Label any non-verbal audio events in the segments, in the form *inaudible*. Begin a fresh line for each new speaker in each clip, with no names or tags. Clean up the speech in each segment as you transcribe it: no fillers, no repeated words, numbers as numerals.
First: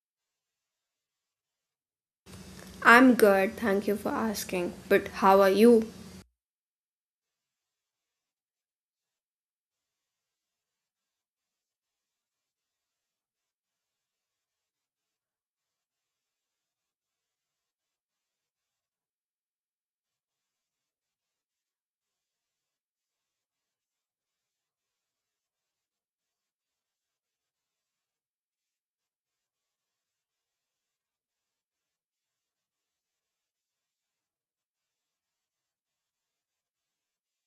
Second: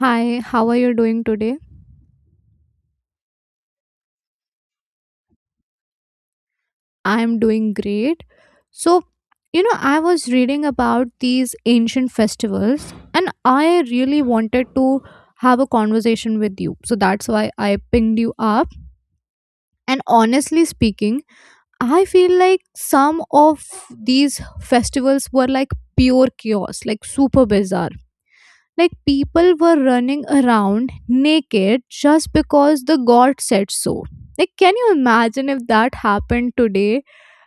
Hi, how are you doing today?
I'm good, thank you for asking. But how are you?
I'm doing great. So, I was reading about these ancient festivals and I really wanted to have a conversation with you. So that's why I pinged you up. And honestly speaking, I feel like some of these festivals were like pure chaos, like super bizarre. Like people were running around naked just because the god said so. Like, can you imagine if that happened today?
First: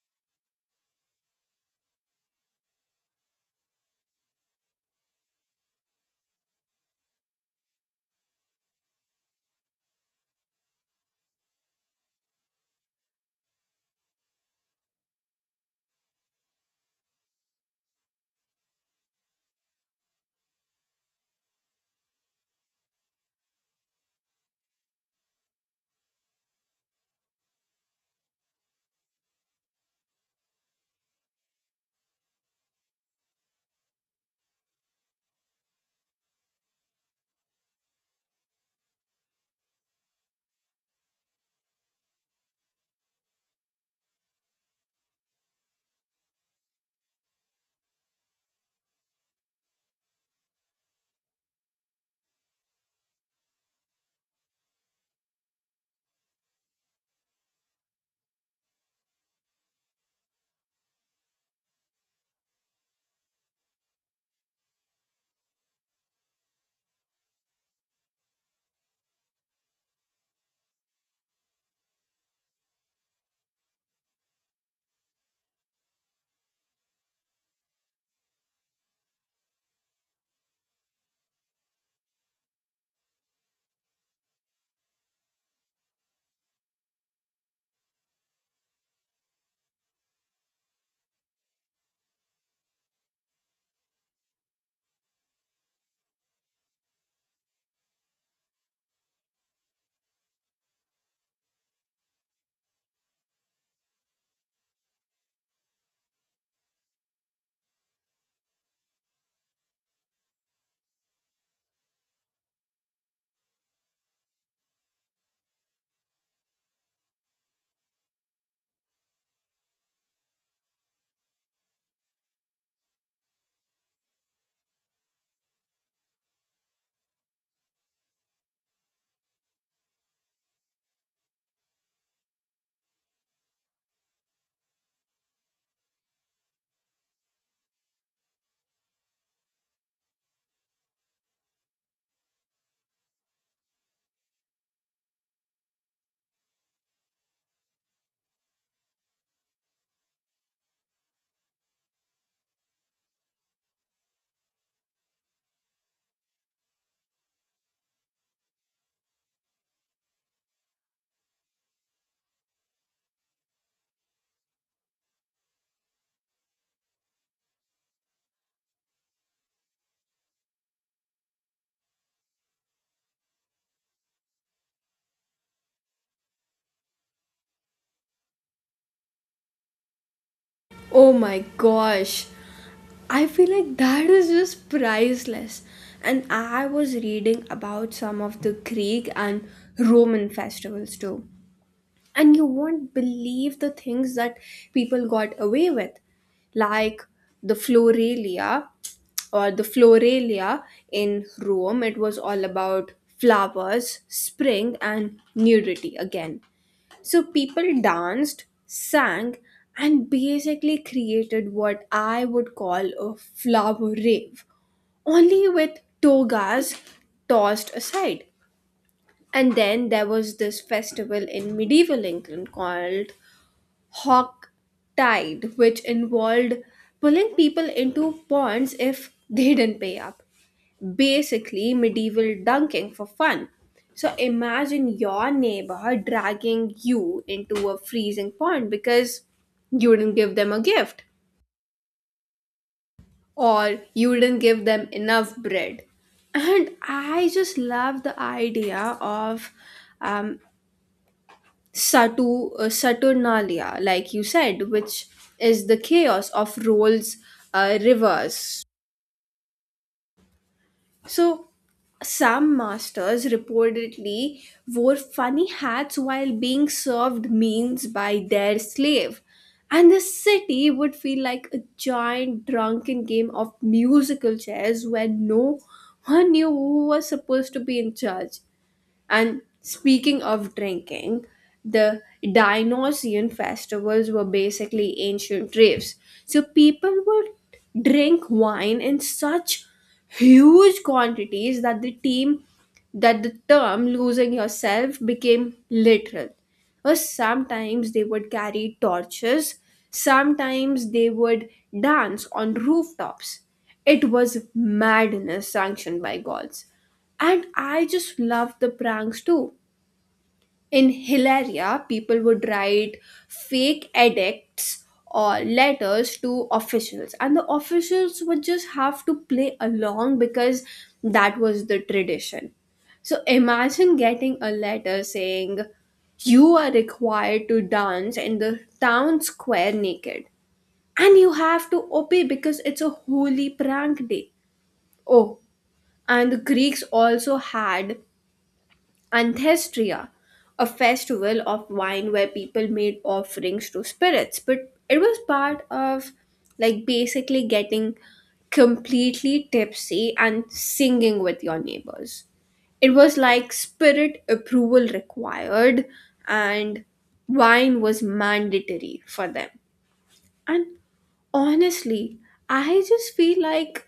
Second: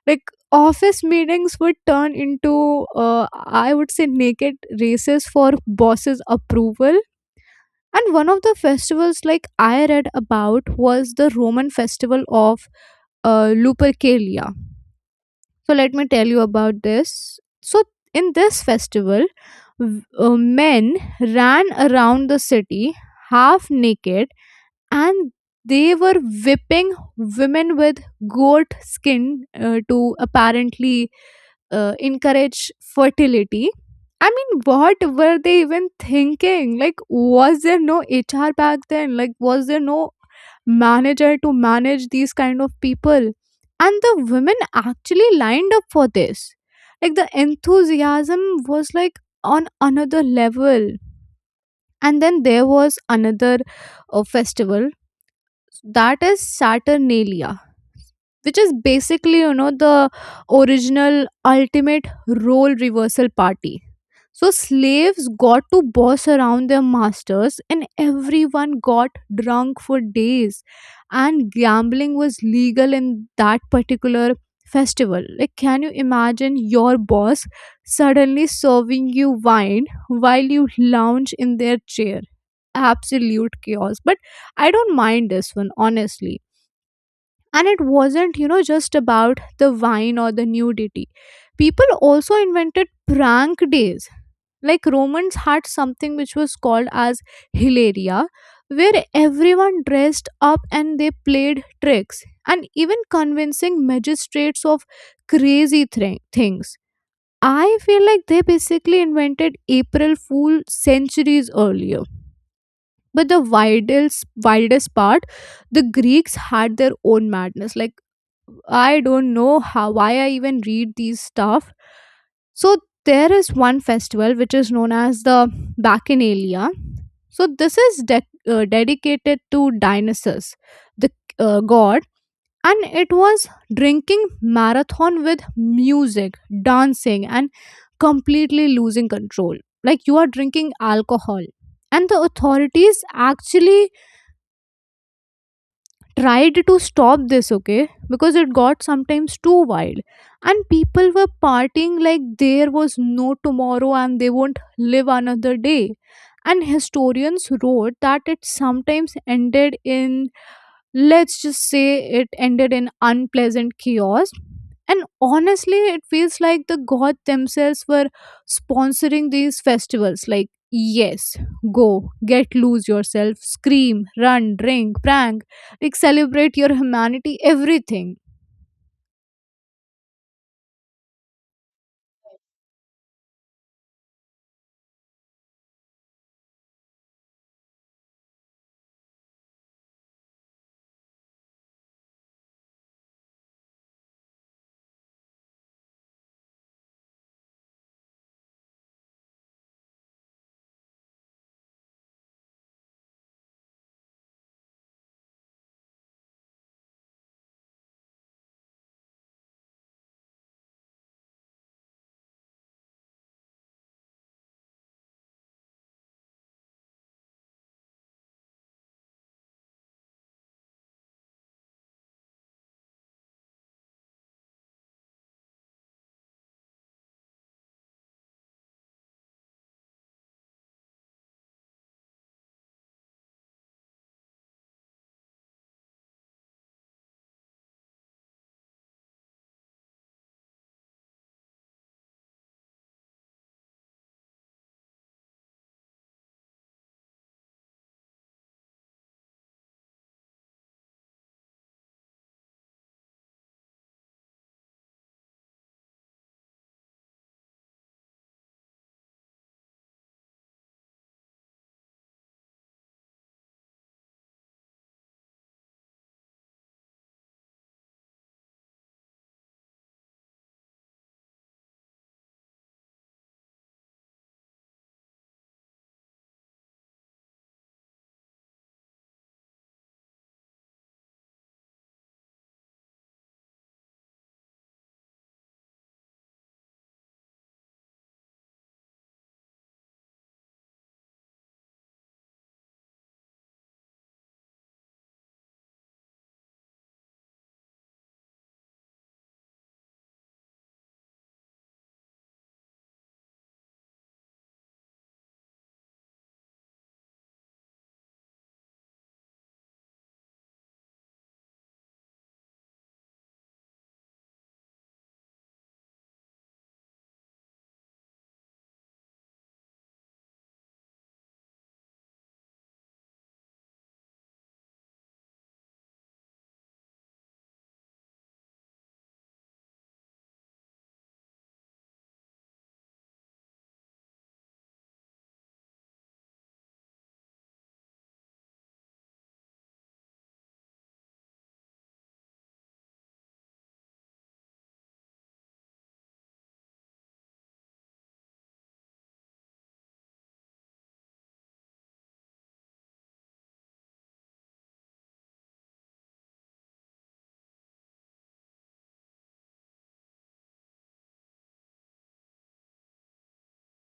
Like, office meetings would turn into, I would say, naked races for bosses' approval. And one of the festivals, like I read about, was the Roman festival of Lupercalia, so let me tell you about this. So in this festival, men ran around the city half naked and they were whipping women with goat skin, to apparently encourage fertility. I mean, what were they even thinking? Like, was there no HR back then? Like, was there no manager to manage these kind of people, and the women actually lined up for this. Like the enthusiasm was like on another level. And then there was another festival, that is saturnalia, which is basically, you know, the original ultimate role reversal party. So slaves got to boss around their masters, and everyone got drunk for days. And gambling was legal in that particular festival. Like, can you imagine your boss suddenly serving you wine while you lounge in their chair? Absolute chaos. But I don't mind this one, honestly. And it wasn't, you know, just about the wine or the nudity. People also invented prank days, like Romans had something which was called as Hilaria, where everyone dressed up and they played tricks and even convincing magistrates of things. I feel like they basically invented April Fool centuries earlier. But the wildest, wildest part, the Greeks had their own madness. Like I don't know how why I even read these stuff. So there is one festival which is known as the Bacchanalia. So this is dedicated to Dionysus, the god, and it was drinking marathon with music, dancing, and completely losing control. Like you are drinking alcohol, and the authorities actually tried to stop this, okay, because it got sometimes too wild, and people were partying like there was no tomorrow and they won't live another day. And historians wrote that it sometimes ended in — let's just say it ended in unpleasant chaos. And honestly, it feels like the gods themselves were sponsoring these festivals. Like, yes, go, get loose yourself, scream, run, drink, prank, like celebrate your humanity, everything.
Oh my gosh, I feel like that is just priceless. And I was reading about some of the Greek and Roman festivals too. And you won't believe the things that people got away with, like the Floralia or the Floralia in Rome. It was all about flowers, spring, and nudity again. So people danced, sang, and basically created what I would call a flower rave, only with togas tossed aside. And then there was this festival in medieval England called Hawk Tide, which involved pulling people into ponds if they didn't pay up, basically medieval dunking for fun. So imagine your neighbor dragging you into a freezing pond because you didn't give them a gift or you didn't give them enough bread. And I just love the idea of um, Saturnalia, like you said, which is the chaos of Roll's rivers. So, some masters reportedly wore funny hats while being served meals by their slave, and the city would feel like a giant drunken game of musical chairs where no one knew who was supposed to be in charge. And speaking of drinking, the Dionysian festivals were basically ancient raves. So people would drink wine in such huge quantities that the team that the term losing yourself became literal. Or sometimes they would carry torches, sometimes they would dance on rooftops. It was madness sanctioned by gods. And I just loved the pranks too. In Hilaria, people would write fake edicts or letters to officials, and the officials would just have to play along because that was the tradition. So imagine getting a letter saying, "You are required to dance in the town square naked, and you have to obey because it's a holy prank day." Oh, and the Greeks also had Anthestria, a festival of wine where people made offerings to spirits, but it was part of like basically getting completely tipsy and singing with your neighbors. It was like spirit approval required, and wine was mandatory for them. And honestly, I just feel like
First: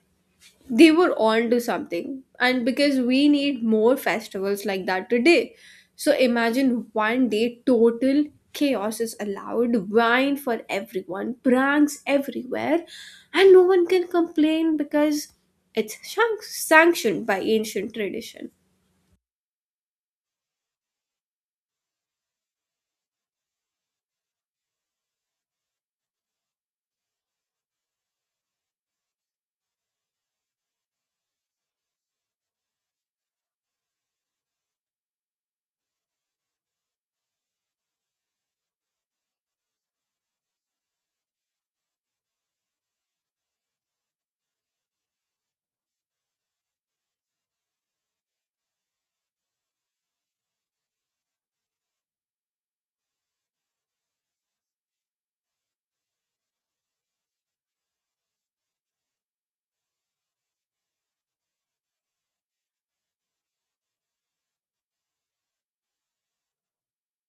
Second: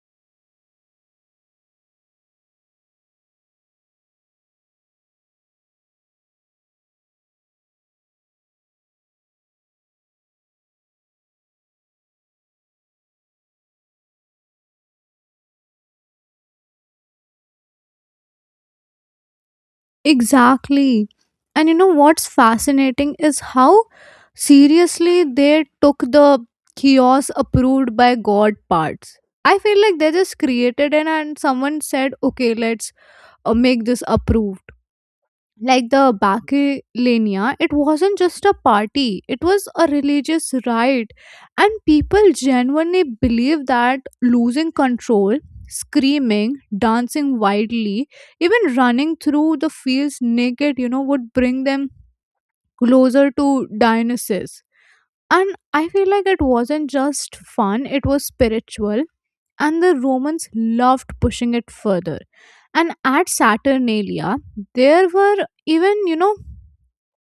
they were on to something, and because we need more festivals like that today. So imagine one day total chaos is allowed, wine for everyone, pranks everywhere, and no one can complain because it's sanctioned by ancient tradition.
Exactly. And you know what's fascinating is how seriously they took the chaos approved by God parts. I feel like they just created it and someone said, okay, let's make this approved, like the Bacchanania, it wasn't just a party, it was a religious rite. And people genuinely believed that losing control, screaming, dancing wildly, even running through the fields naked, you know, would bring them closer to Dionysus. And I feel like it wasn't just fun, it was spiritual. And the Romans loved pushing it further. And at Saturnalia, there were even, you know,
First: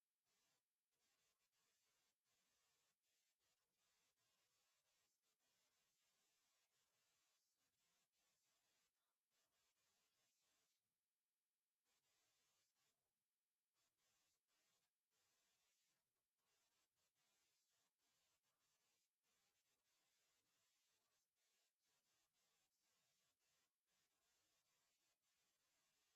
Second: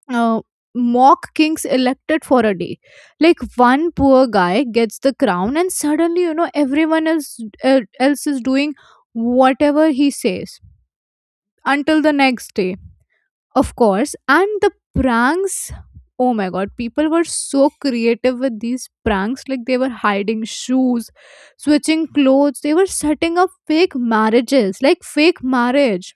uh, mock kings elected for a day, like one poor guy gets the crown and suddenly you know everyone else is doing whatever he says until the next day, of course. And the pranks, oh my god, people were so creative with these pranks, like they were hiding shoes, switching clothes, they were setting up fake marriages, like fake marriage.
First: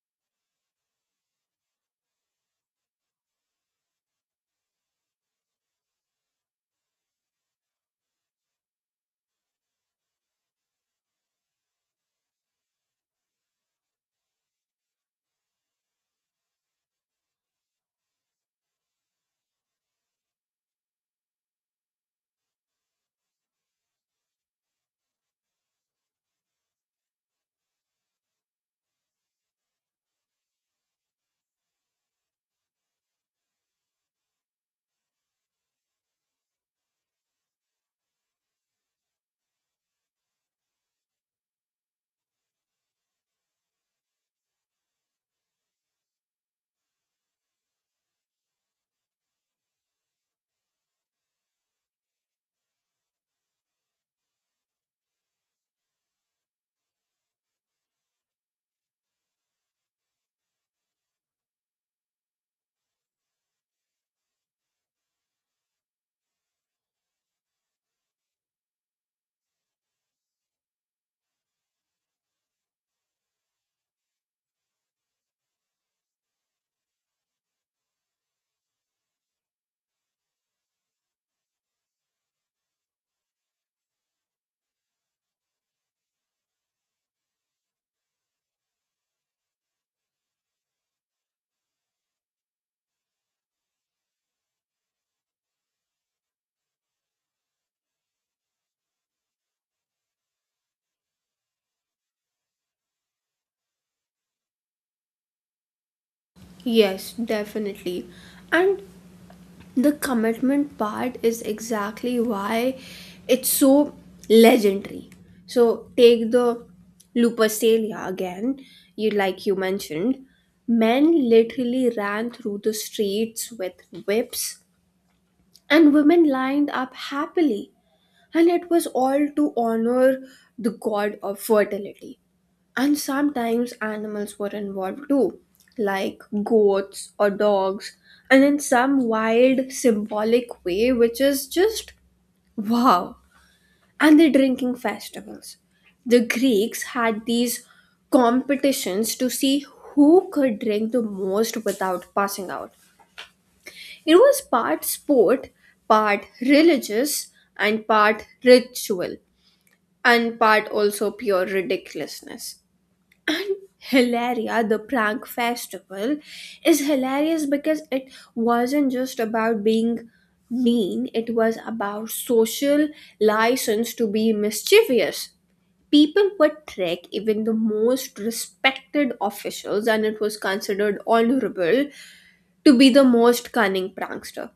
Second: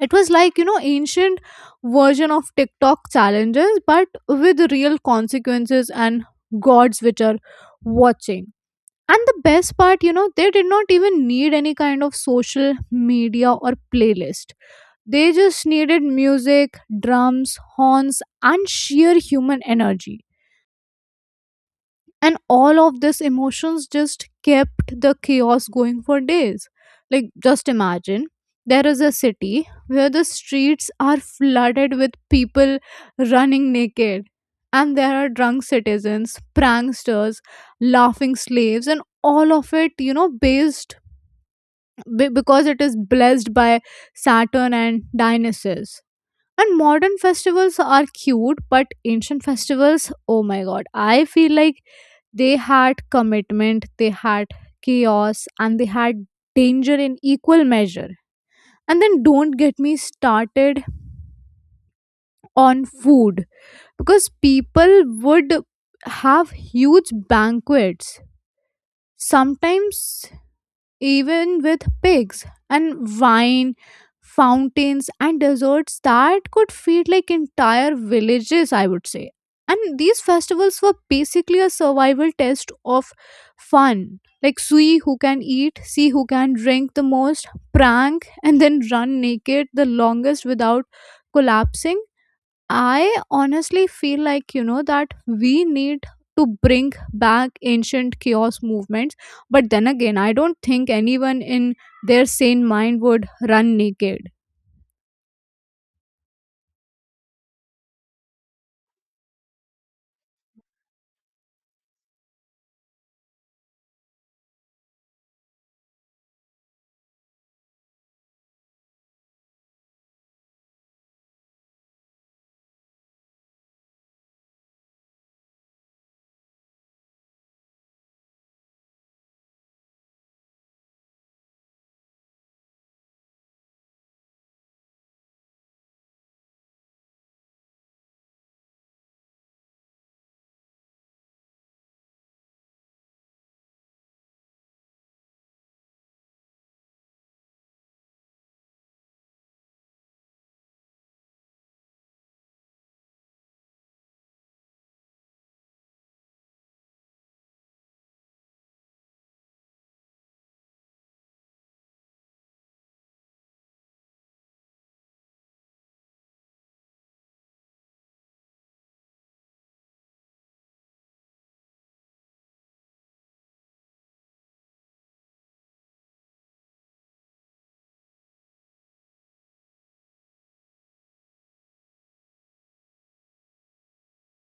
It was like, you know, ancient version of TikTok challenges, but with real consequences and gods which are watching. And the best part, you know, they did not even need any kind of social media or playlist. They just needed music, drums, horns, and sheer human energy, and all of this emotions just kept the chaos going for days. Like just imagine there is a city where the streets are flooded with people running naked, and there are drunk citizens, pranksters, laughing slaves, and all of it, you know, based because it is blessed by saturn and dionysus. And modern festivals are cute, but ancient festivals, oh my god, I feel like they had commitment, they had chaos, and they had danger in equal measure. And then don't get me started on food, because people would have huge banquets. Sometimes even with pigs and wine fountains and desserts that could feed like entire villages, I would say. And these festivals were basically a survival test of fun, like see who can eat, see who can drink the most, prank, and then run naked the longest without collapsing. I honestly feel like, you know, that we need to bring back ancient chaos movements, but then again, I don't think anyone in their sane mind would run naked.
Yes, definitely. And the commitment part is exactly why it's so legendary. So take the Lupercalia again. You, like you mentioned, men literally ran through the streets with whips, and women lined up happily, and it was all to honor the god of fertility. And sometimes animals were involved too, like goats or dogs, and in some wild symbolic way, which is just wow. And the drinking festivals. The Greeks had these competitions to see who could drink the most without passing out. It was part sport, part religious, and part ritual, and part also pure ridiculousness. And Hilaria, the prank festival, is hilarious because it wasn't just about being mean, it was about social license to be mischievous. People would trick even the most respected officials, and it was considered honorable to be the most cunning prankster.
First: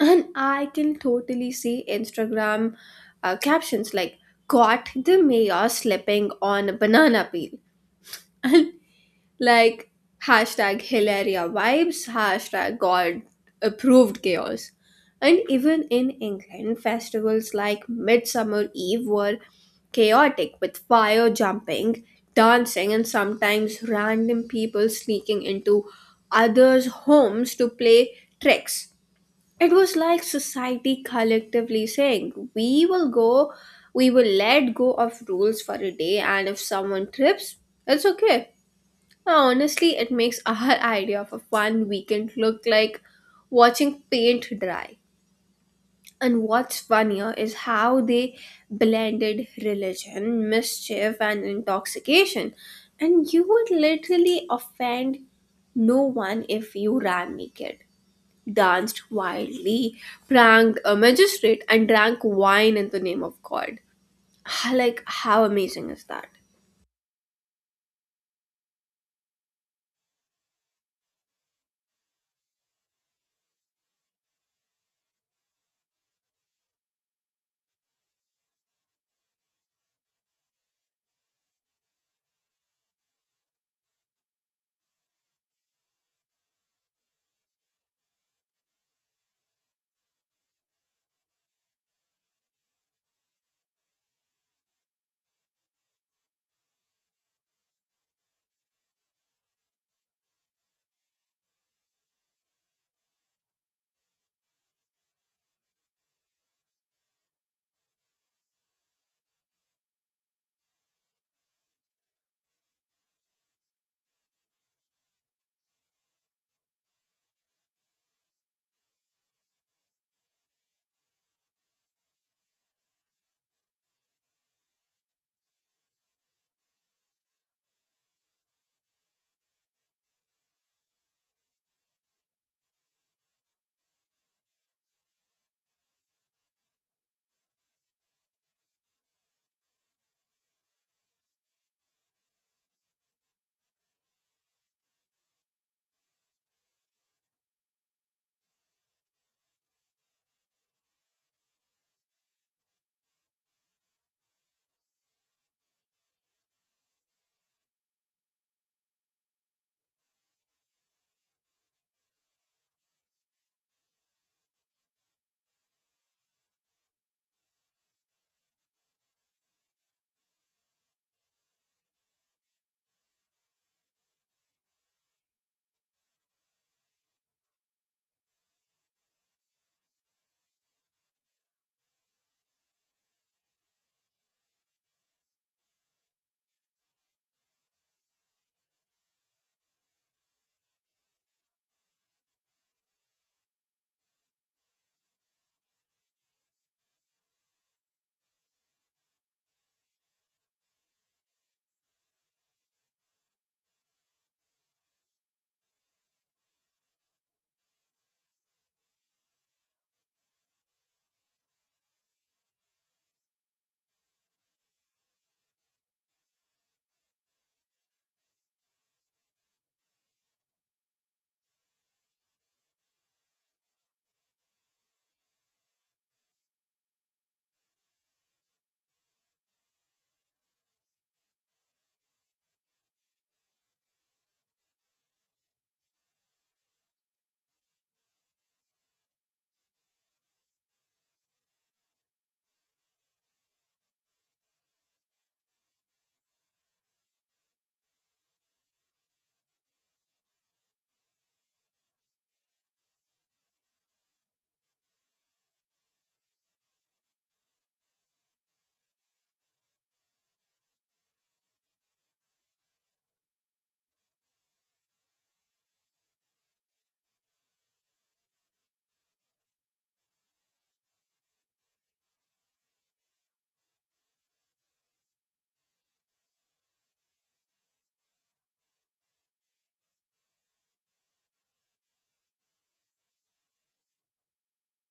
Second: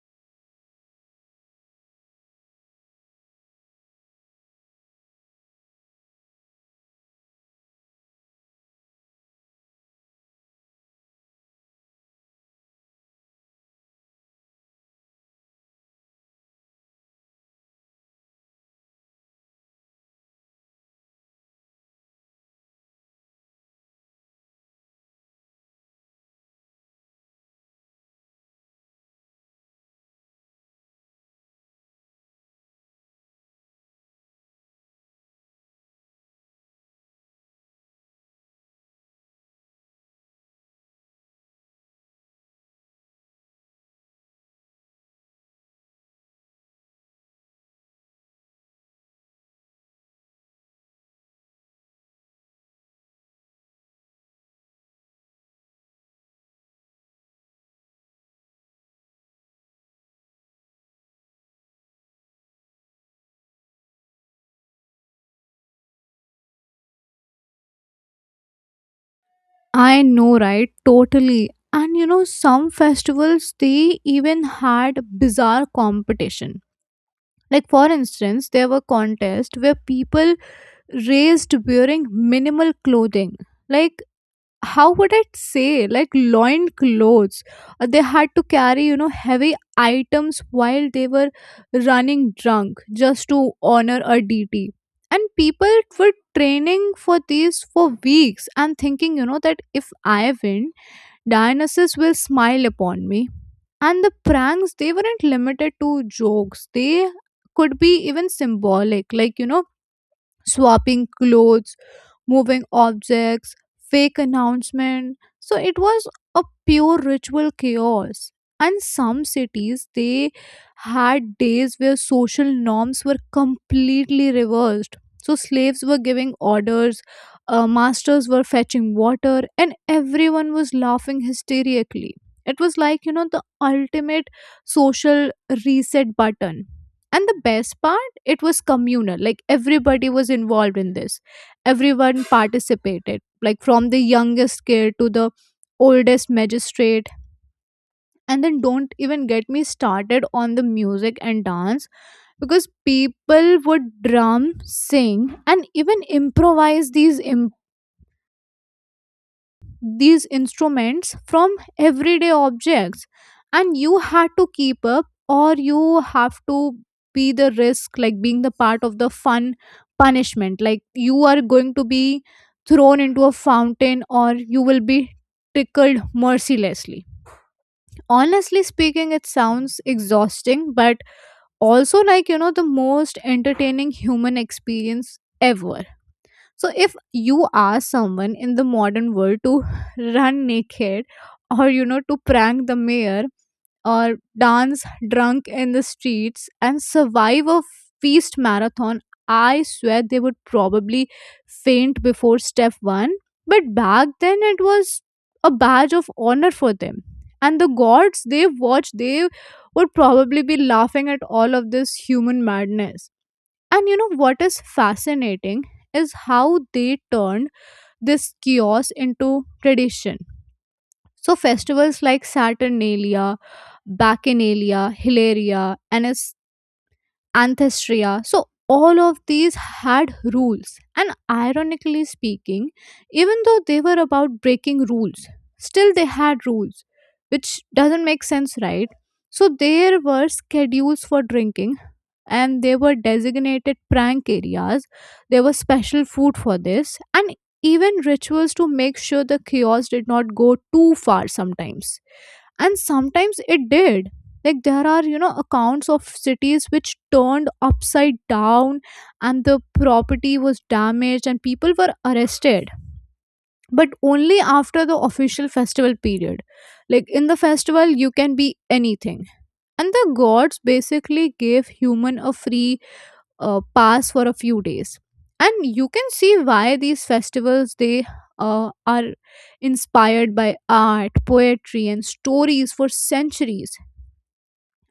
And I can totally see Instagram captions like, "Caught the mayor slipping on a banana peel," like hashtag Hilaria vibes, hashtag god approved chaos. And even in England, festivals like Midsummer Eve were chaotic, with fire jumping, dancing, and sometimes random people sneaking into others' homes to play tricks. It was like society collectively saying, we will let go of rules for a day, and if someone trips, it's okay. Huh. Honestly, it makes our *laughs* idea of a fun weekend look like watching paint dry. And what's funnier is how they blended religion, mischief, and intoxication. And you would literally offend no one if you ran naked, danced wildly, pranked a magistrate, and drank wine in the name of God. *laughs* *sighs* Like, how amazing is that?
I know, right? Totally. And you know, some festivals they even had bizarre competition. Like for instance, there were contests where people raised wearing minimal clothing. Like how would I say, like loin clothes. They had to carry, you know, heavy items while they were running drunk just to honor a DT. And people were training for these for weeks and thinking, you know, that if I win, Dionysus will smile upon me. And the pranks, they weren't limited to jokes, they could be even symbolic, like, you know, swapping clothes, moving objects, fake announcement. So it was a pure ritual chaos. And some cities they had days where social norms were completely reversed. So slaves were giving orders, masters were fetching water, and everyone was laughing hysterically. It was like, you know, the ultimate social reset button. And the best part, it was communal. Like everybody was involved in this, everyone participated, like from the youngest kid to the oldest magistrate. And then don't even get me started on the music and dance, because people would drum, sing, and even improvise these instruments from everyday objects. And you had to keep up or you have to be the risk, like being the part of the fun punishment, like you are going to be thrown into a fountain or you will be tickled mercilessly. Honestly speaking, it sounds exhausting, but also, like, you know, the most entertaining human experience ever. So if you ask someone in the modern world to *laughs* run naked, or you know, to prank the mayor, or dance drunk in the streets and survive a feast marathon, I swear they would probably faint before step 1, but back then it was a badge of honor for them. And the gods they watched, they would probably be laughing at all of this human madness. And you know what is fascinating is how they turned this chaos into tradition. So festivals like Saturnalia, Bacchanalia, Hilaria, and its Anthestria. So all of these had rules. And ironically speaking, even though they were about breaking rules, still they had rules, which doesn't make sense, right? So there were schedules for drinking, and there were designated prank areas. There was special food for this, and even rituals to make sure the chaos did not go too far sometimes. And sometimes it did. Like, there are, you know, accounts of cities which turned upside down and the property was damaged and people were arrested, but only after the official festival period. Like, in the festival, you can be anything. And the gods basically gave human a free pass for a few days. And you can see why these festivals they are inspired by art, poetry, and stories for centuries.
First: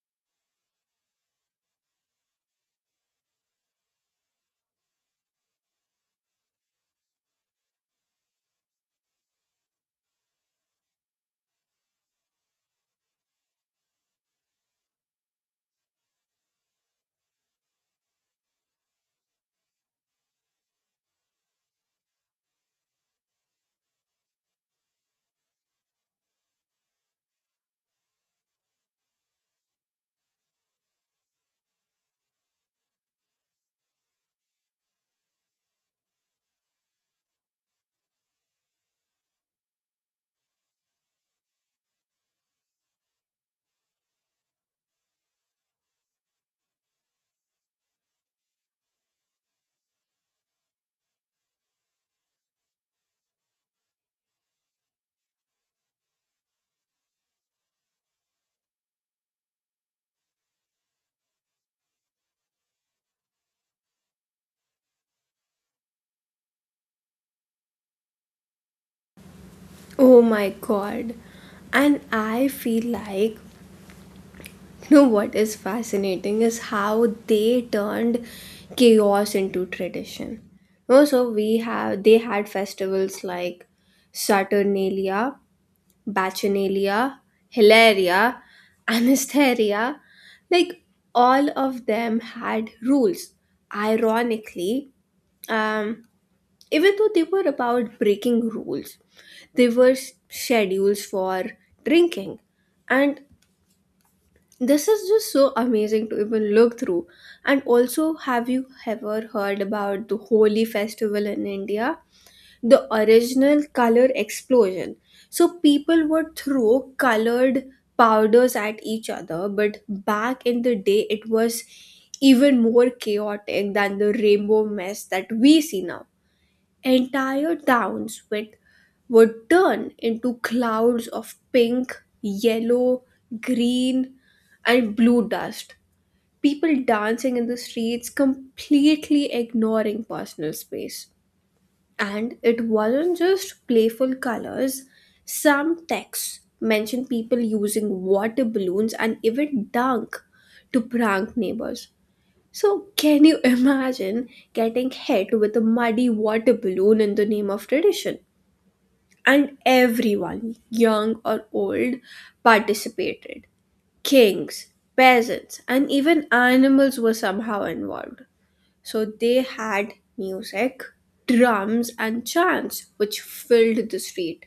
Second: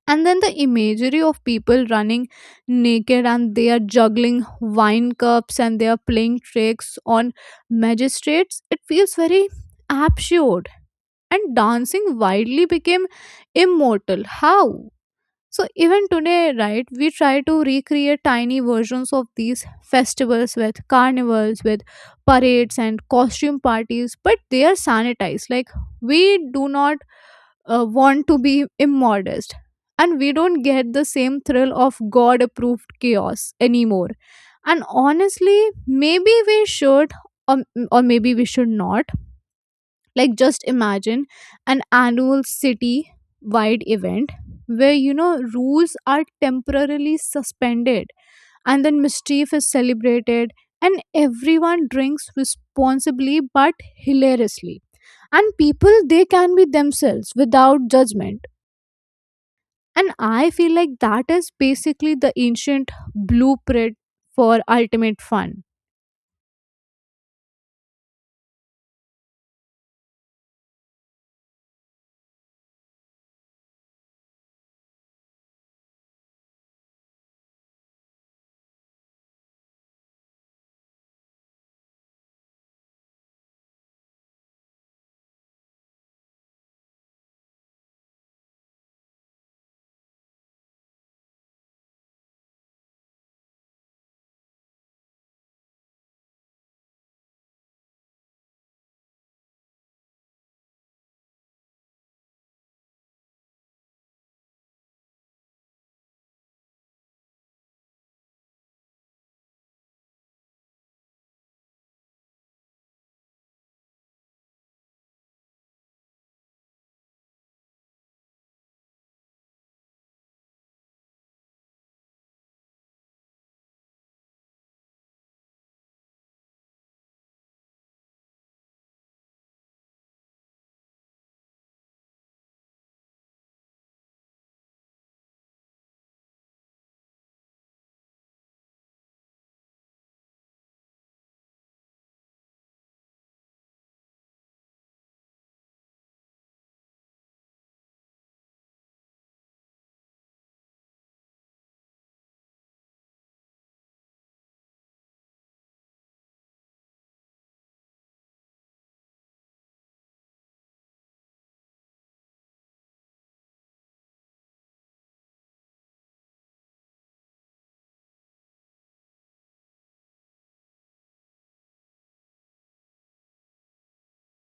And then the imagery of people running naked, and they are juggling wine cups, and they are playing tricks on magistrates, it feels very absurd. And dancing wildly became immortal, how. So even today, right, we try to recreate tiny versions of these festivals with carnivals, with parades and costume parties, but they are sanitized. Like we do not want to be immodest, and we don't get the same thrill of God-approved chaos anymore. And honestly, maybe we should, or, or maybe we should not. Like, just imagine an annual city wide event where, you know, rules are temporarily suspended, and then mischief is celebrated, and everyone drinks responsibly but hilariously. And people, they can be themselves without judgment. And I feel like that is basically the ancient blueprint for ultimate fun.
Oh my god. And I feel like *laughs* you know what is fascinating is how they turned chaos into tradition. Also, we have, they had festivals like Saturnalia, Bacchanalia, Hilaria, *laughs* Anastasia. Like, all of them had rules. Ironically, um, even though they were about breaking rules, there were schedules for drinking, and this is just so amazing to even look through. And also, have you ever heard about the Holi festival in India? The original color explosion. So, people would throw colored powders at each other, but back in the day, it was even more chaotic than the rainbow mess that we see now. Entire towns with would turn into clouds of pink, yellow, green, and blue dust. People dancing in the streets, completely ignoring personal space. And it wasn't just playful colors, some texts mention people using water balloons and even dunk to prank neighbors. So, can you imagine getting hit with a muddy water balloon in the name of tradition? And everyone, young or old, participated. Kings, peasants, and even animals were somehow involved. So, they had music, drums, and chants which filled the street.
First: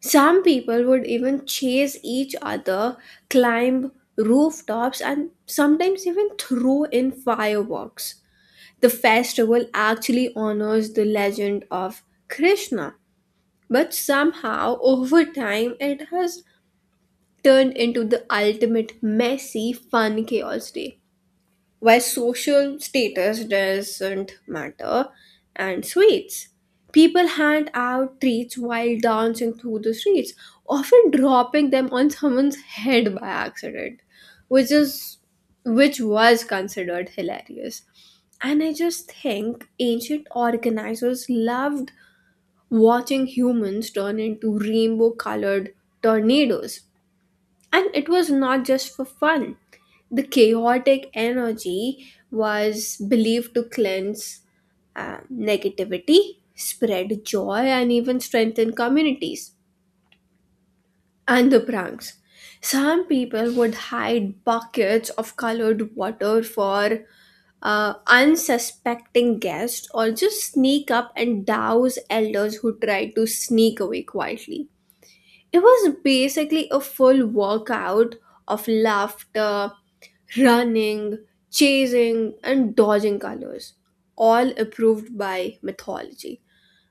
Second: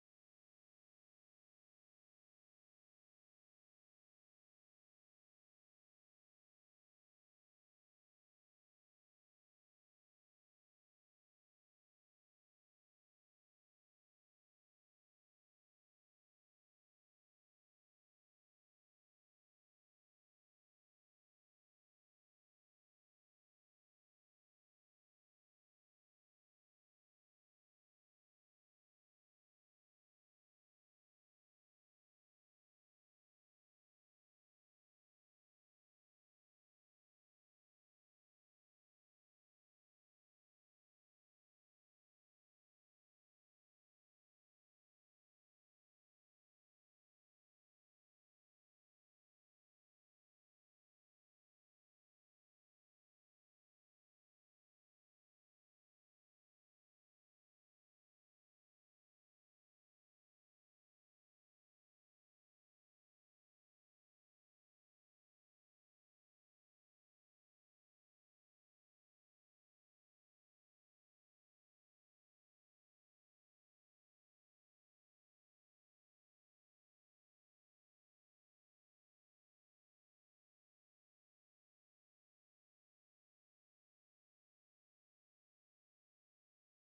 Some people would even chase each other, climb rooftops, and sometimes even throw in fireworks. The festival actually honors the legend of Krishna, but somehow over time it has turned into the ultimate messy, fun chaos day, where social status doesn't matter, and sweets. People hand out treats while dancing through the streets, often dropping them on someone's head by accident, which is which was considered hilarious. And I just think ancient organizers loved watching humans turn into rainbow colored tornadoes. And it was not just for fun. The chaotic energy was believed to cleanse negativity, spread joy, and even strengthen communities. And the pranks. Some people would hide buckets of colored water for unsuspecting guests, also sneak up and douse elders who try to sneak away quietly. It was basically a full workout of laughter, running, chasing, and dodging colors, all approved by mythology.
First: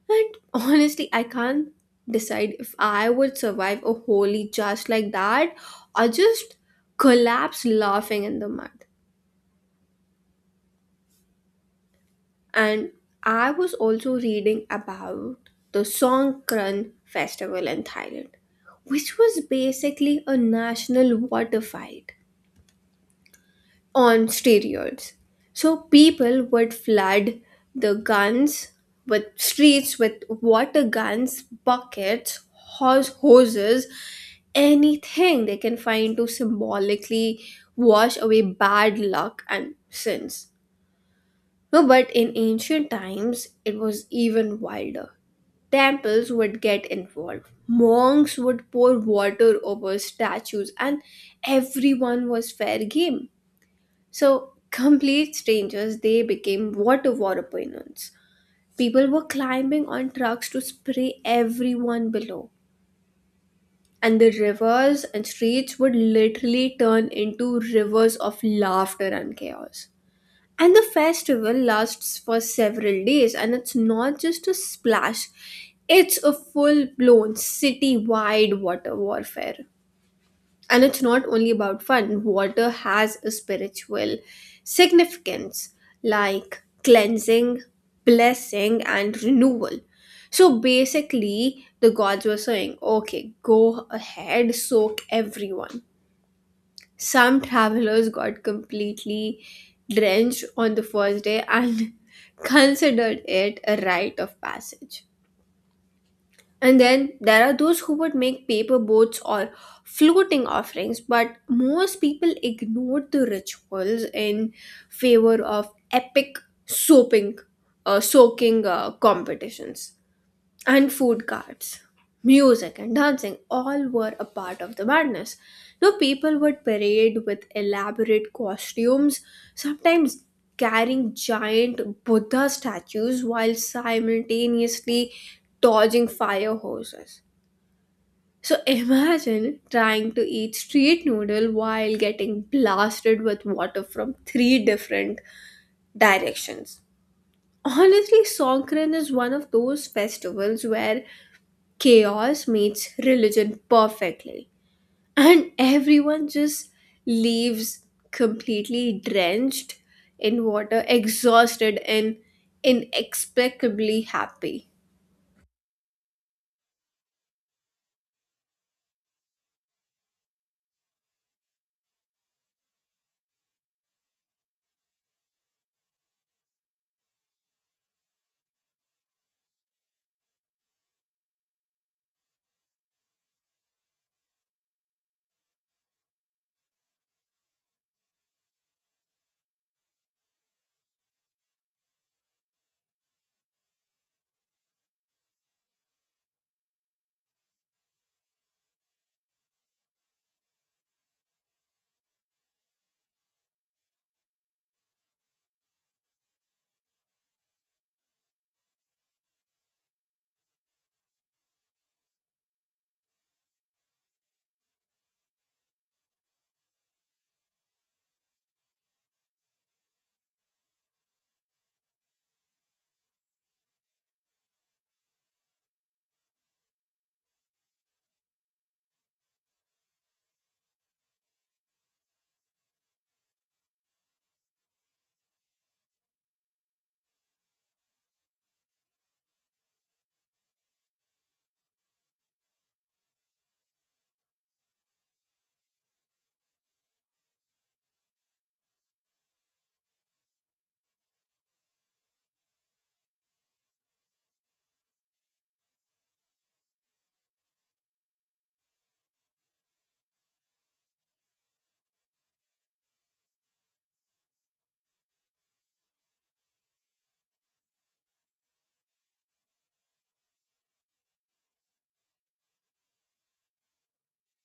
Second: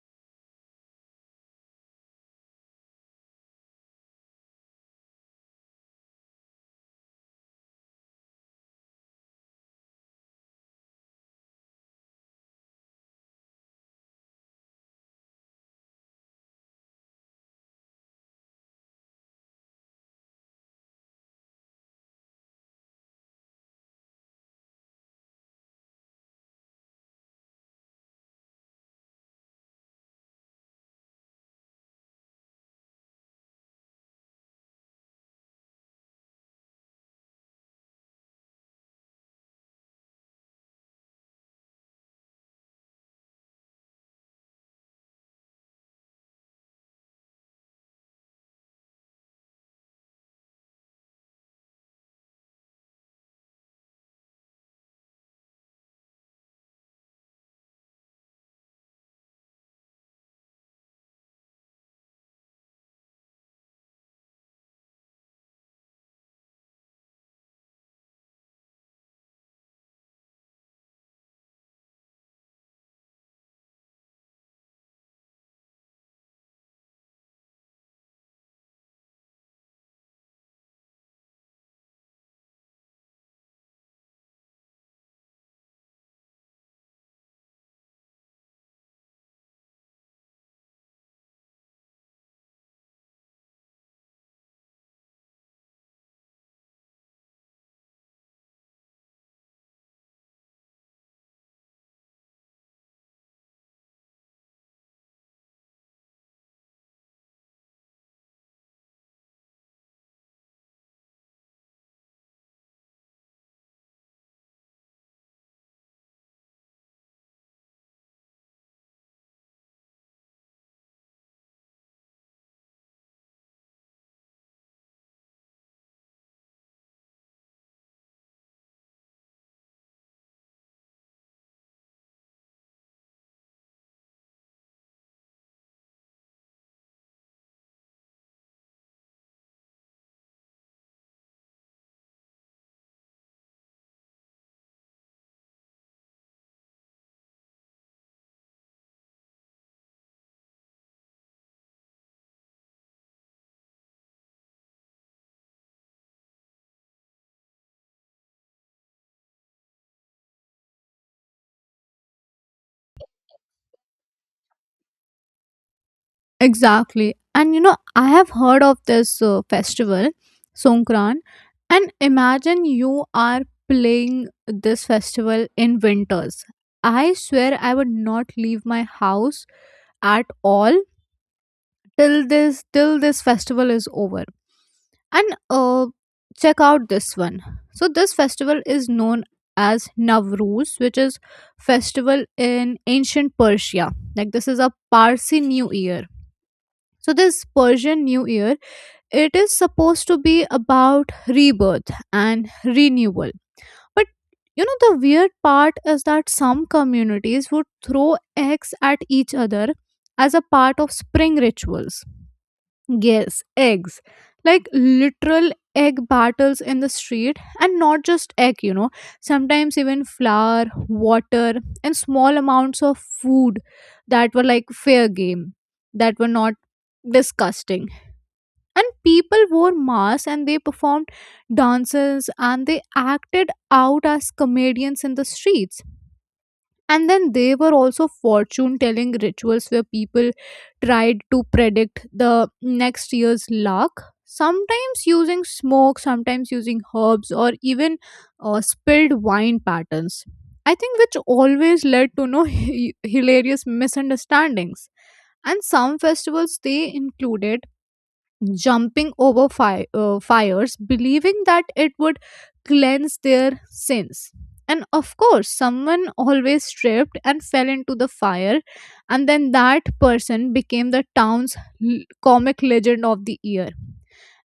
And honestly, I can't decide if I would survive a holy just like that, or just collapse laughing in the mud. And I was also reading about the Songkran festival in Thailand, which was basically a national water fight on steroids. So people would flood the guns with streets with water guns, buckets, hoses, anything they can find to symbolically wash away bad luck and sins. No, but in ancient times, it was even wilder. Temples would get involved. Monks would pour water over statues, and everyone was fair game. So, complete strangers, they became water warapinons. People were climbing on trucks to spray everyone below. And the rivers and streets would literally turn into rivers of laughter and chaos. And the festival lasts for several days, and it's not just a splash, it's a full blown city wide water warfare. And it's not only about fun, water has a spiritual significance, like cleansing, blessing, and renewal. So basically, the gods were saying, okay, go ahead, soak everyone. Some travelers got completely drenched on the first day and *laughs* considered it a rite of passage. And then there are those who would make paper boats or floating offerings, but most people ignored the rituals in favor of epic soaping, soaking competitions and food carts. Music and dancing all were a part of the madness. No, people would parade with elaborate costumes, sometimes carrying giant Buddha statues while simultaneously dodging fire hoses. So imagine trying to eat street noodle while getting blasted with water from three different directions. Honestly, Songkran is one of those festivals where chaos meets religion perfectly, and everyone just leaves completely drenched in water, exhausted, and inexplicably happy.
Exactly. And you know, I have heard of this festival, Songkran, and imagine you are playing this festival in winters. I swear I would not leave my house at all till this festival is over. And check out this one. So this festival is known as Navruz, which is festival in ancient Persia. Like this is a Parsi New Year, so this Persian New Year, it is supposed to be about rebirth and renewal. But you know the weird part is that some communities would throw eggs at each other as a part of spring rituals. Yes, eggs. Like literal egg battles in the street and not just egg, sometimes even flour, water, and small amounts of food that were like fair game, that were not disgusting. And people wore masks and they performed dances and they acted out as comedians in the streets. And then there were also fortune telling rituals where people tried to predict the next year's luck, sometimes using smoke, sometimes using herbs, or even spilled wine patterns, I think, which always led to no *laughs* hilarious misunderstandings. And some festivals they included jumping over fires, believing that it would cleanse their sins. And of course, someone always tripped and fell into the fire, and then that person became the town's comic legend of the year.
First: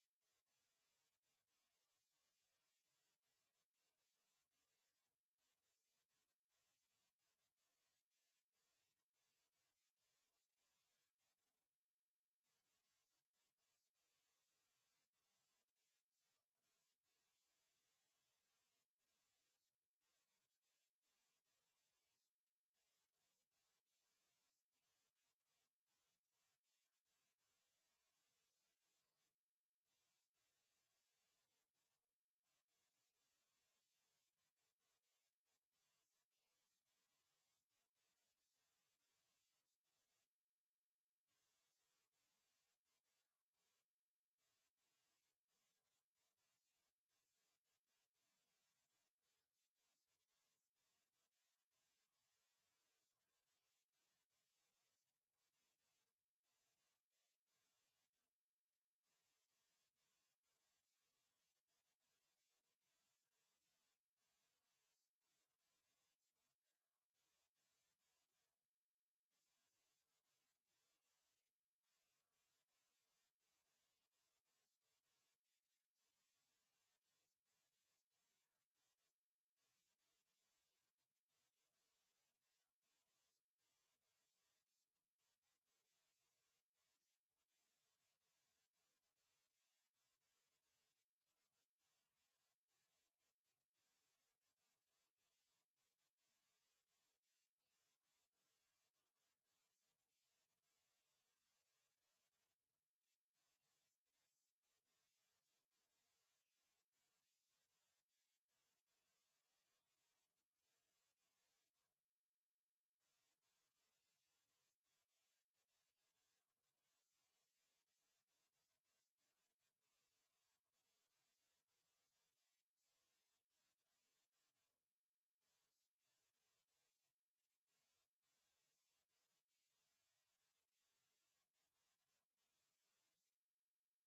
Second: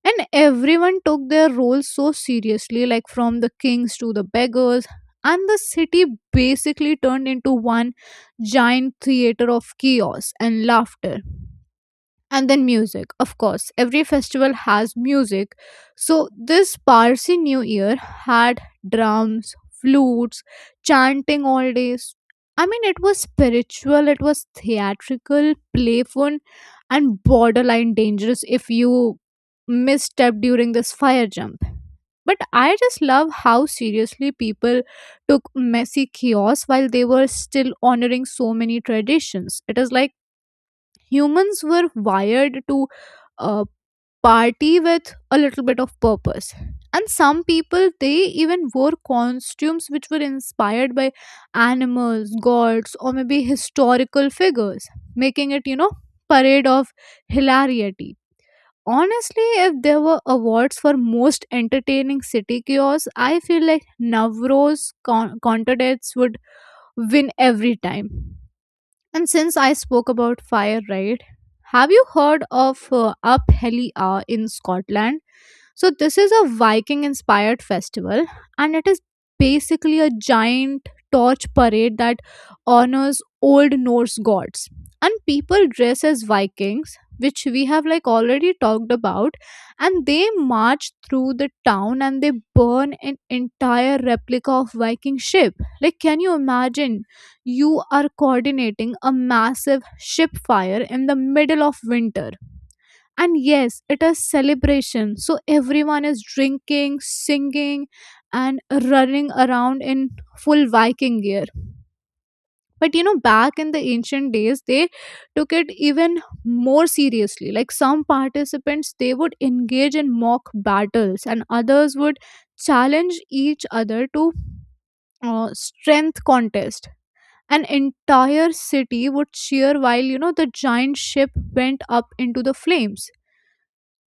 And everyone took their role so seriously, like from the kings to the beggars, and the city basically turned into one giant theater of chaos and laughter. And then music, of course, every festival has music. So this Parsi New Year had drums, flutes, chanting all days. I mean, it was spiritual, it was theatrical, playful, and borderline dangerous if you misstep during this fire jump. But I just love how seriously people took messy chaos while they were still honoring so many traditions. It is like humans were wired to uh, party with a little bit of purpose. And some people they even wore costumes which were inspired by animals, gods, or maybe historical figures, making it, you know, parade of hilarity. Honestly, if there were awards for most entertaining city chaos, I feel like contest would win every time. And since I spoke about fire, right? Have you heard of Up Helier in Scotland? So, this is a Viking inspired festival, and it is basically a giant torch parade that honors old Norse gods. And people dress as Vikings, which we have like already talked about, and they march through the town and they burn an entire replica of Viking ship. Like, can you imagine? You are coordinating a massive ship fire in the middle of winter. And yes, it is celebration, so everyone is drinking, singing, and running around in full Viking gear. But you know, back in the ancient days they took it even more seriously. Like some participants they would engage in mock battles, and others would challenge each other to strength contest. An entire city would cheer while, you know, the giant ship went up into the flames.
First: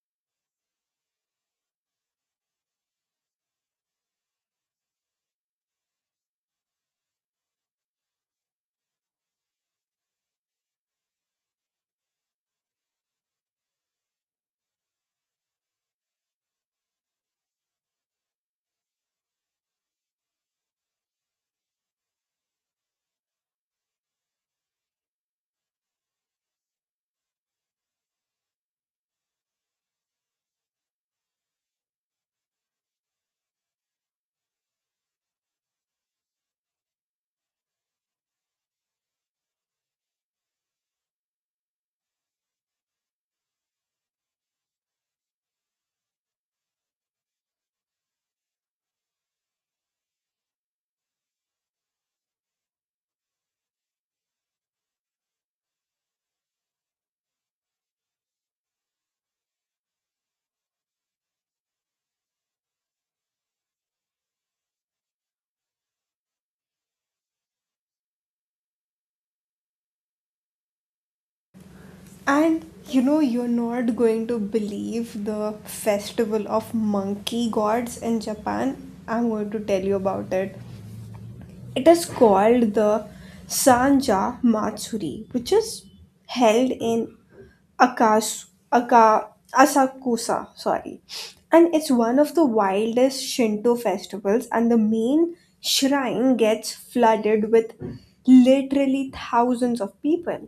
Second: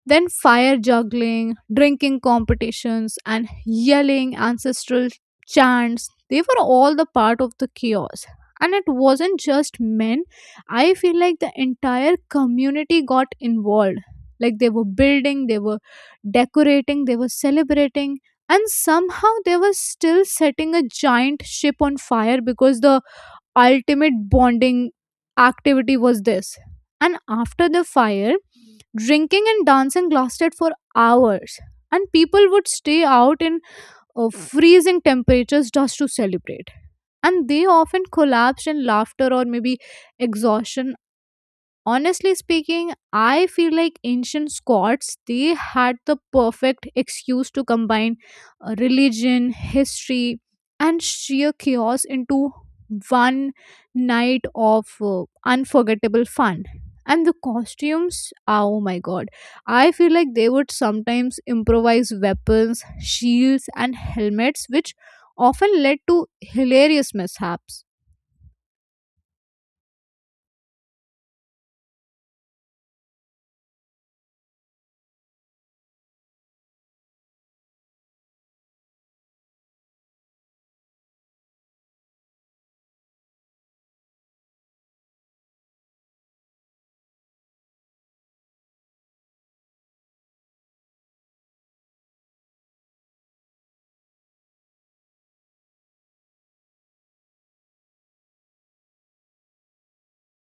Then fire juggling, drinking competitions, and yelling ancestral chants, they were all the part of the chaos. And it wasn't just men, I feel like the entire community got involved. Like they were building, they were decorating, they were celebrating, and somehow they were still setting a giant ship on fire because the ultimate bonding activity was this. And after the fire, drinking and dancing lasted for hours, and people would stay out in freezing temperatures just to celebrate. And they often collapsed in laughter or maybe exhaustion. Honestly speaking, I feel like ancient Scots they had the perfect excuse to combine religion, history, and sheer chaos into one night of unforgettable fun. And the costumes, oh my god, I feel like they would sometimes improvise weapons, shields, and helmets, which often led to hilarious mishaps.
And you know, you're not going to believe the festival of monkey gods in Japan. I'm going to tell you about it. It is called the Sanja Matsuri, which is held in Akas, Aka, Asakusa, sorry. And it's one of the wildest Shinto festivals, and the main shrine gets flooded with literally thousands of people,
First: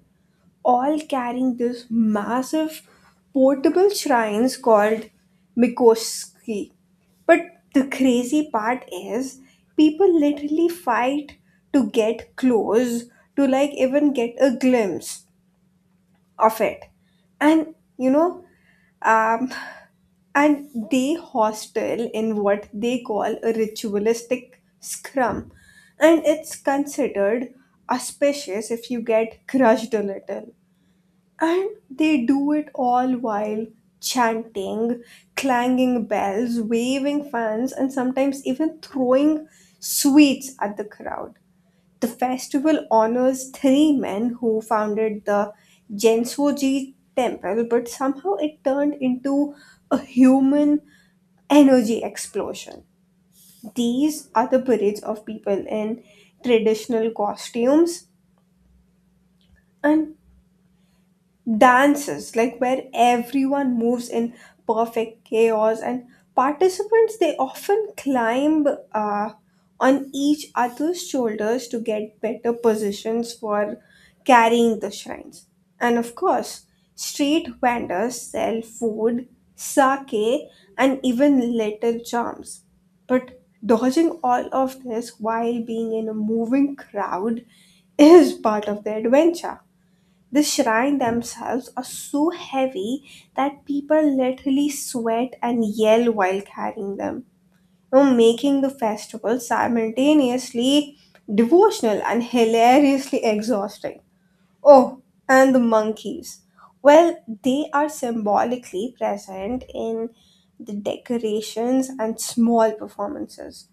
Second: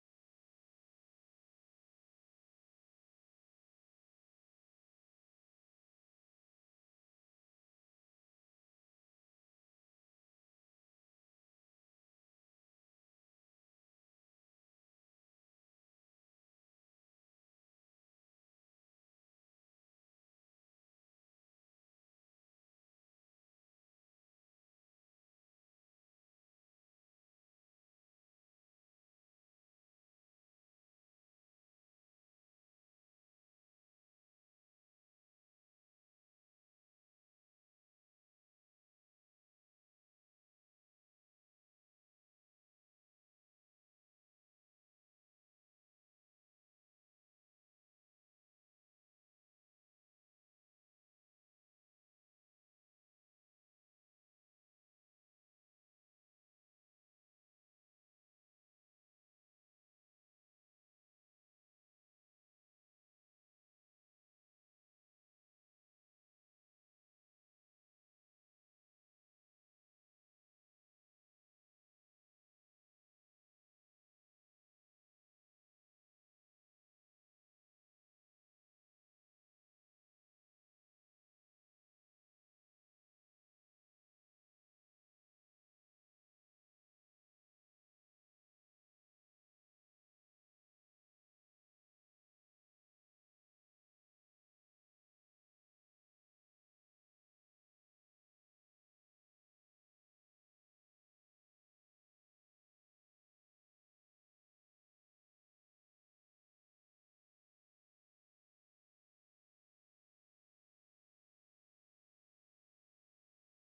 all carrying this massive portable shrines called Mikoski. But the crazy part is, people literally fight to get close, to like even get a glimpse of it. And you know, um, and they hostel in what they call a ritualistic scrum, and it's considered auspicious if you get crushed a little. And they do it all while chanting, clanging bells, waving fans, and sometimes even throwing sweets at the crowd. The festival honors three men who founded the Gensoji temple, but somehow it turned into a human energy explosion. These are the parades of people in traditional costumes, and dances like where everyone moves in perfect chaos, and participants they often climb uh, on each other's shoulders to get better positions for carrying the shrines. And of course, street vendors sell food, sake, and even little charms, but dodging all of this while being in a moving crowd *laughs* is part of the adventure. The shrine themselves are so heavy that people literally sweat and yell while carrying them, you know, making the festival simultaneously devotional and hilariously exhausting. Oh, and the monkeys. Well, they are symbolically present in the decorations and small performances,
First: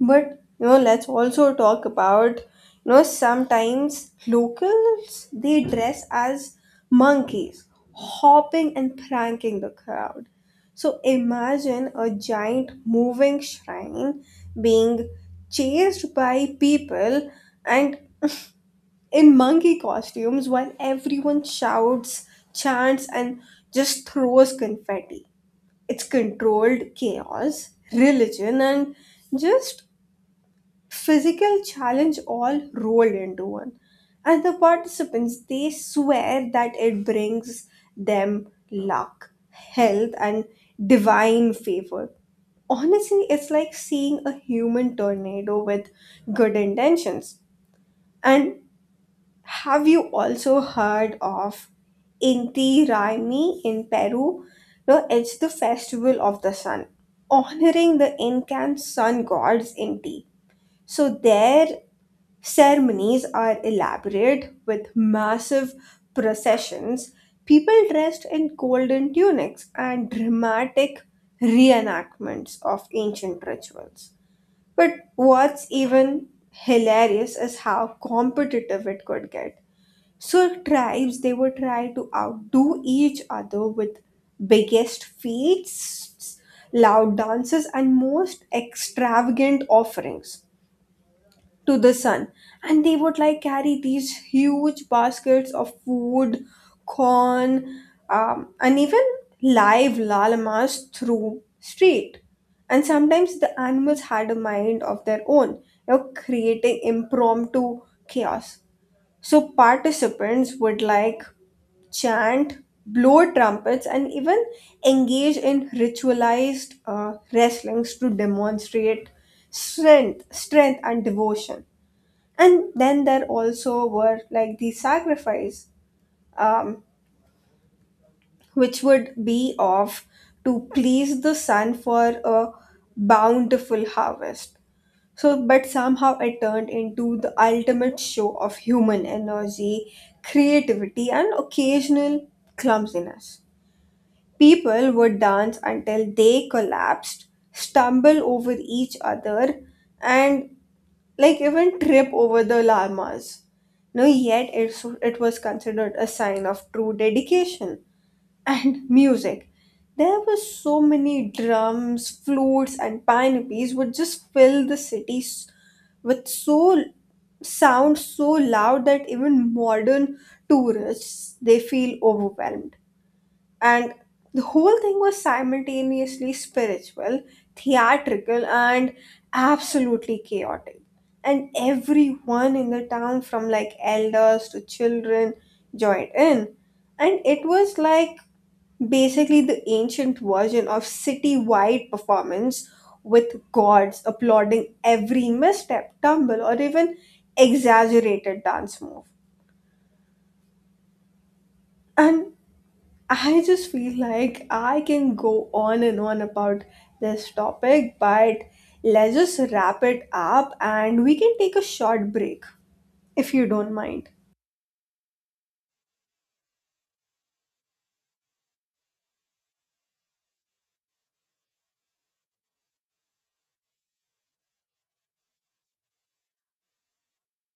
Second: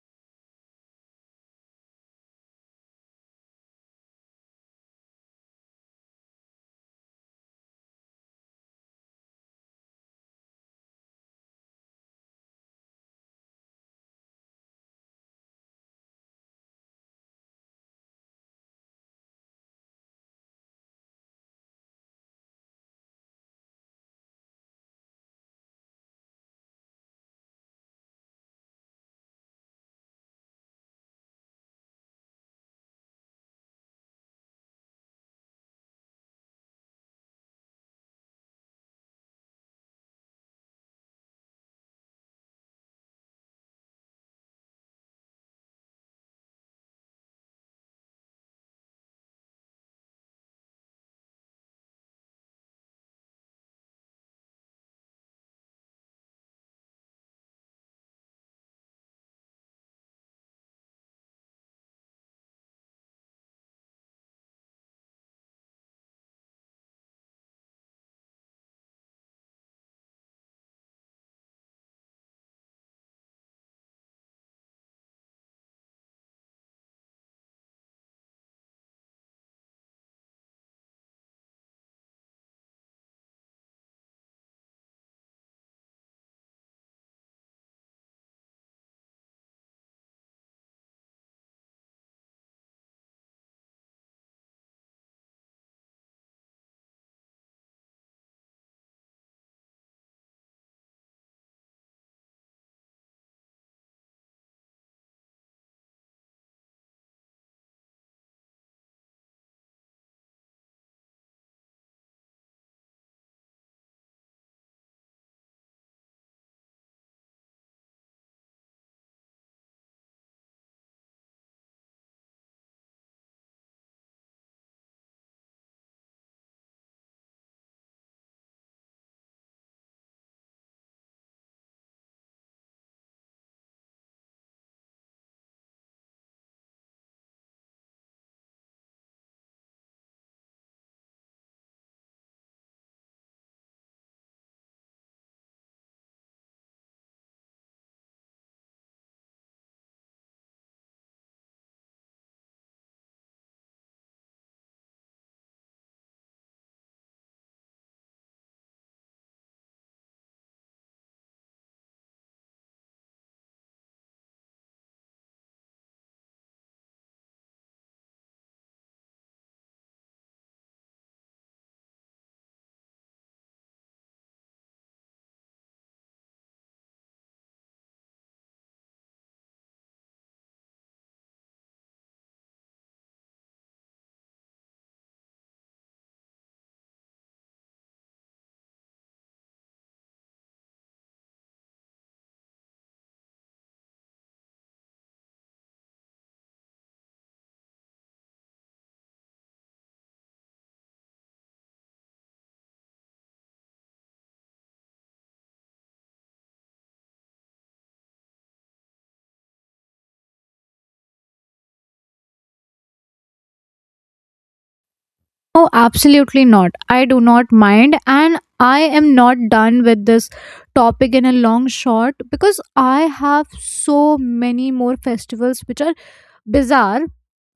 but you know, let's also talk about, you know, sometimes locals they dress as monkeys, hopping and pranking the crowd. So imagine a giant moving shrine being chased by people and in monkey costumes while everyone shouts, chants, and just throws confetti. It's controlled chaos, religion, and just physical challenge all rolled into one, and the participants they swear that it brings them luck, health, and divine favor. Honestly, it's like seeing a human tornado with good intentions. And have you also heard of Inti Raymi in Peru? No, it's the festival of the sun, honoring the Incan sun gods Inti. So there, ceremonies are elaborate with massive processions, people dressed in golden tunics, and dramatic reenactments of ancient rituals. But what's even hilarious is how competitive it could get. So, tribes they would try to outdo each other with biggest feats, loud dances, and most extravagant offerings to the sun. And they would like carry these huge baskets of food, corn, and even live llamas through street, and sometimes the animals had a mind of their own, you know, creating impromptu chaos. So participants would like chant, blow trumpets, and even engage in ritualized wrestlings to demonstrate strength and devotion. And then there also were like the sacrifice, um, which would be of, to please the sun for a bountiful harvest. So but somehow it turned into the ultimate show of human energy, creativity, and occasional clumsiness. People would dance until they collapsed, stumble over each other, and like even trip over the llamas. No, yet it's, it was considered a sign of true dedication. And *laughs* music. There were so many drums, flutes, and panoplies would just fill the cities with sound so loud that even modern tourists they feel overwhelmed. And the whole thing was simultaneously spiritual, theatrical, and absolutely chaotic. And everyone in the town, from like elders to children, joined in. And it was like basically the ancient version of city-wide performance, with gods applauding every misstep, tumble, or even exaggerated dance move. And I just feel like I can go on and on about this topic, but let's just wrap it up and we can take a short break if you don't mind.
Oh, absolutely not. I do not mind, and I am not done with this topic in a long shot because I have so many more festivals which are bizarre,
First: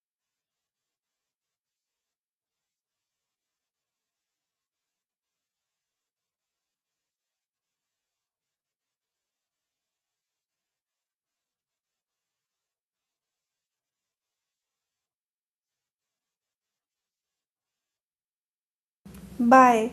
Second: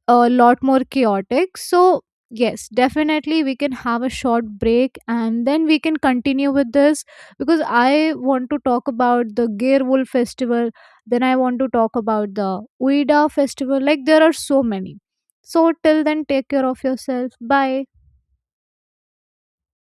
a lot more chaotic. So, yes, definitely we can have a short break and then we can continue with this because I want to talk about the Gerwolf festival, then I want to talk about the Uida festival. Like, there are so many. So, till then, take care of yourself. Bye.
Bye.